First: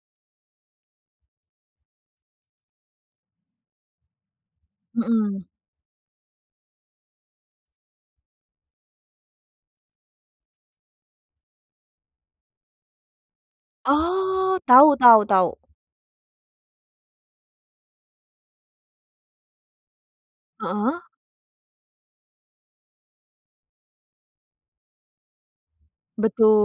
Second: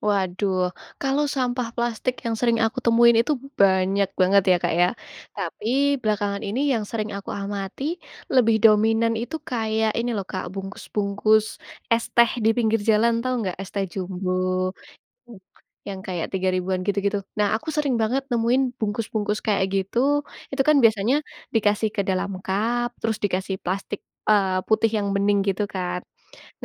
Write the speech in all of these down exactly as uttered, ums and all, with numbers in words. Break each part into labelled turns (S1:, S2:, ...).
S1: Waduh, kalau sampah plastik yang sering aku temuin itu banyak banget ya Kak ya.
S2: Mhm.
S1: Tapi, belakangan ini yang sering aku amati, lebih dominan itu kayak ini loh Kak, bungkus-bungkus es teh di pinggir jalan. Tahu enggak es teh
S2: Oh,
S1: jumbo,
S2: tahu tahu tahu.
S1: yang kayak tiga ribuan gitu-gitu. Nah, aku sering banget nemuin bungkus-bungkus kayak gitu itu. Kan
S2: Heeh.
S1: biasanya dikasih ke dalam cup, terus dikasih plastik, eee, putih yang bening gitu kan.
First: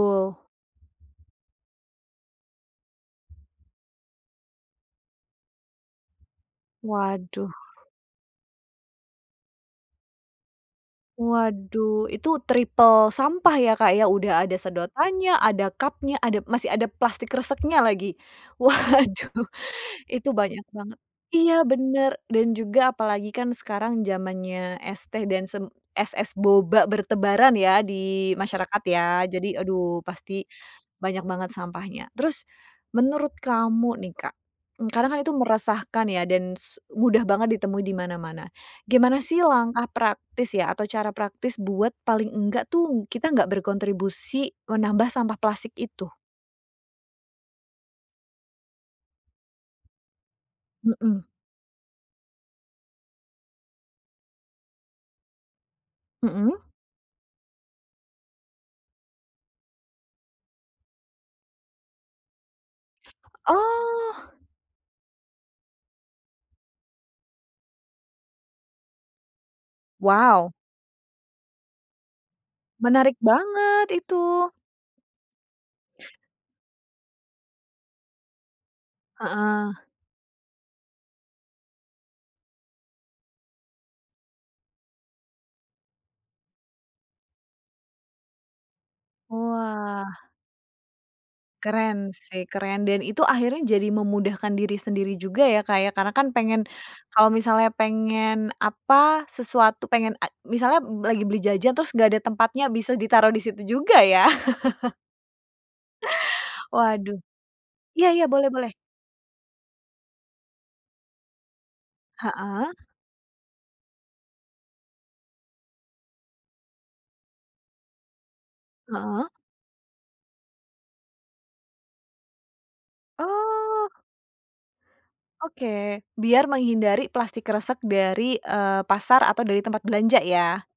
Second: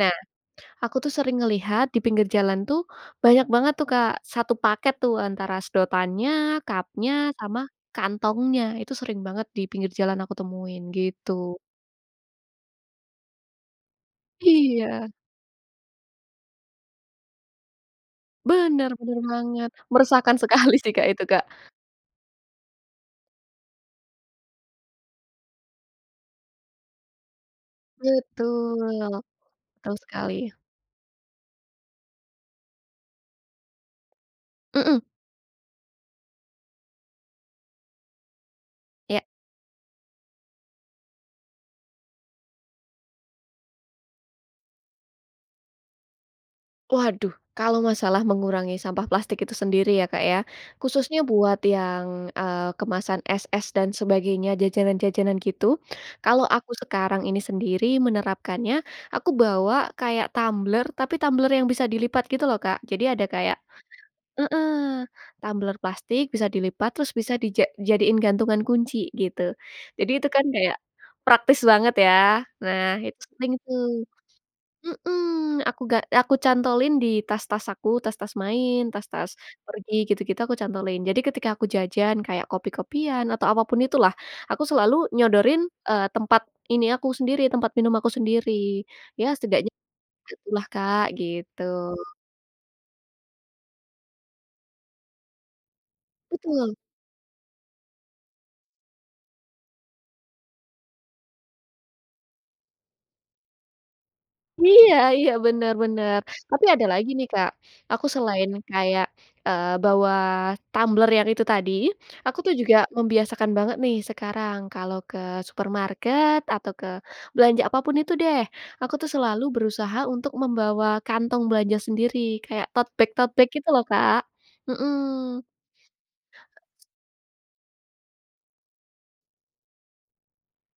S1: Nah, aku tuh sering ngelihat di pinggir jalan tuh, banyak banget tuh Kak satu paket tuh antara sedotannya, cup-nya,
S2: Waduh.
S1: sama kantongnya, itu sering banget di pinggir jalan aku temuin, gitu.
S2: Waduh, itu triple sampah ya Kak ya. Udah ada
S1: Iya.
S2: sedotan nya, ada cupnya, ada masih ada plastik kreseknya lagi.
S1: Benar benar
S2: Waduh,
S1: banget.
S2: itu
S1: Meresahkan
S2: banyak
S1: sekali sih
S2: banget
S1: Kak, itu Kak.
S2: iya, benar, dan juga apalagi kan sekarang zamannya es teh dan sem es-es boba bertebaran ya, di masyarakat
S1: Betul.
S2: ya. Jadi
S1: Betul
S2: aduh,
S1: sekali.
S2: pasti, banyak banget sampahnya, terus, menurut kamu nih Kak,
S1: Mhm.
S2: karena kan itu meresahkan ya dan su mudah banget ditemui di mana-mana. Gimana
S1: Iya.
S2: sih langkah praktis ya, atau cara praktis buat, paling enggak tuh, kita nggak berkontribusi menambah sampah plastik itu?
S1: Waduh, kalau masalah mengurangi sampah plastik itu sendiri ya Kak ya. Khususnya
S2: Mhm.
S1: buat yang, eee, kemasan es-es dan sebagainya, jajanan-jajanan gitu. Kalau
S2: Mhm.
S1: aku sekarang ini sendiri menerapkannya, aku bawa kayak tumbler, tapi tumbler yang bisa dilipat gitu loh Kak. Jadi, ada kayak
S2: Oh.
S1: heeh. Tumbler plastik, bisa dilipat, terus bisa dija jadiin gantungan kunci, gitu. Jadi itu kan
S2: Wow!
S1: kayak, praktis banget ya. Nah,
S2: Menarik
S1: itu sering
S2: banget,
S1: tuh
S2: itu.
S1: Mhm. Aku ga aku cantolin di tas-tas aku, tas-tas main, tas-tas
S2: Heeh.
S1: pergi gitu-gitu, aku cantolin. Jadi, ketika aku jajan, kayak kopi-kopian, atau apapun itulah aku selalu nyodorin, eee, tempat ini aku sendiri, tempat minum aku sendiri. Ya, setidaknya
S2: Wah.
S1: gitulah Kak, gitu.
S2: Keren sih, keren, dan itu akhirnya jadi memudahkan diri sendiri juga ya Kak ya, karena kan pengen
S1: Betul.
S2: kalau misalnya pengen apa, sesuatu pengen a misalnya lagi beli jajan, terus nggak ada tempatnya, bisa ditaruh di situ juga ya.
S1: Iya iya, benar benar. Tapi ada lagi
S2: Waduh.
S1: nih Kak, aku
S2: Iya ya, boleh
S1: selain
S2: boleh.
S1: kayak, eee, bawa tumbler yang itu tadi, aku tuh juga
S2: Heeh.
S1: membiasakan banget nih, sekarang, kalau ke supermarket atau ke belanja apapun itu deh, aku tuh
S2: Heeh.
S1: selalu berusaha untuk membawa kantong belanja sendiri. Kayak totebag-totebag gitu loh
S2: Oh.
S1: Kak. Hmm.
S2: Oke, biar menghindari plastik kresek dari, eee, pasar atau dari tempat belanja ya?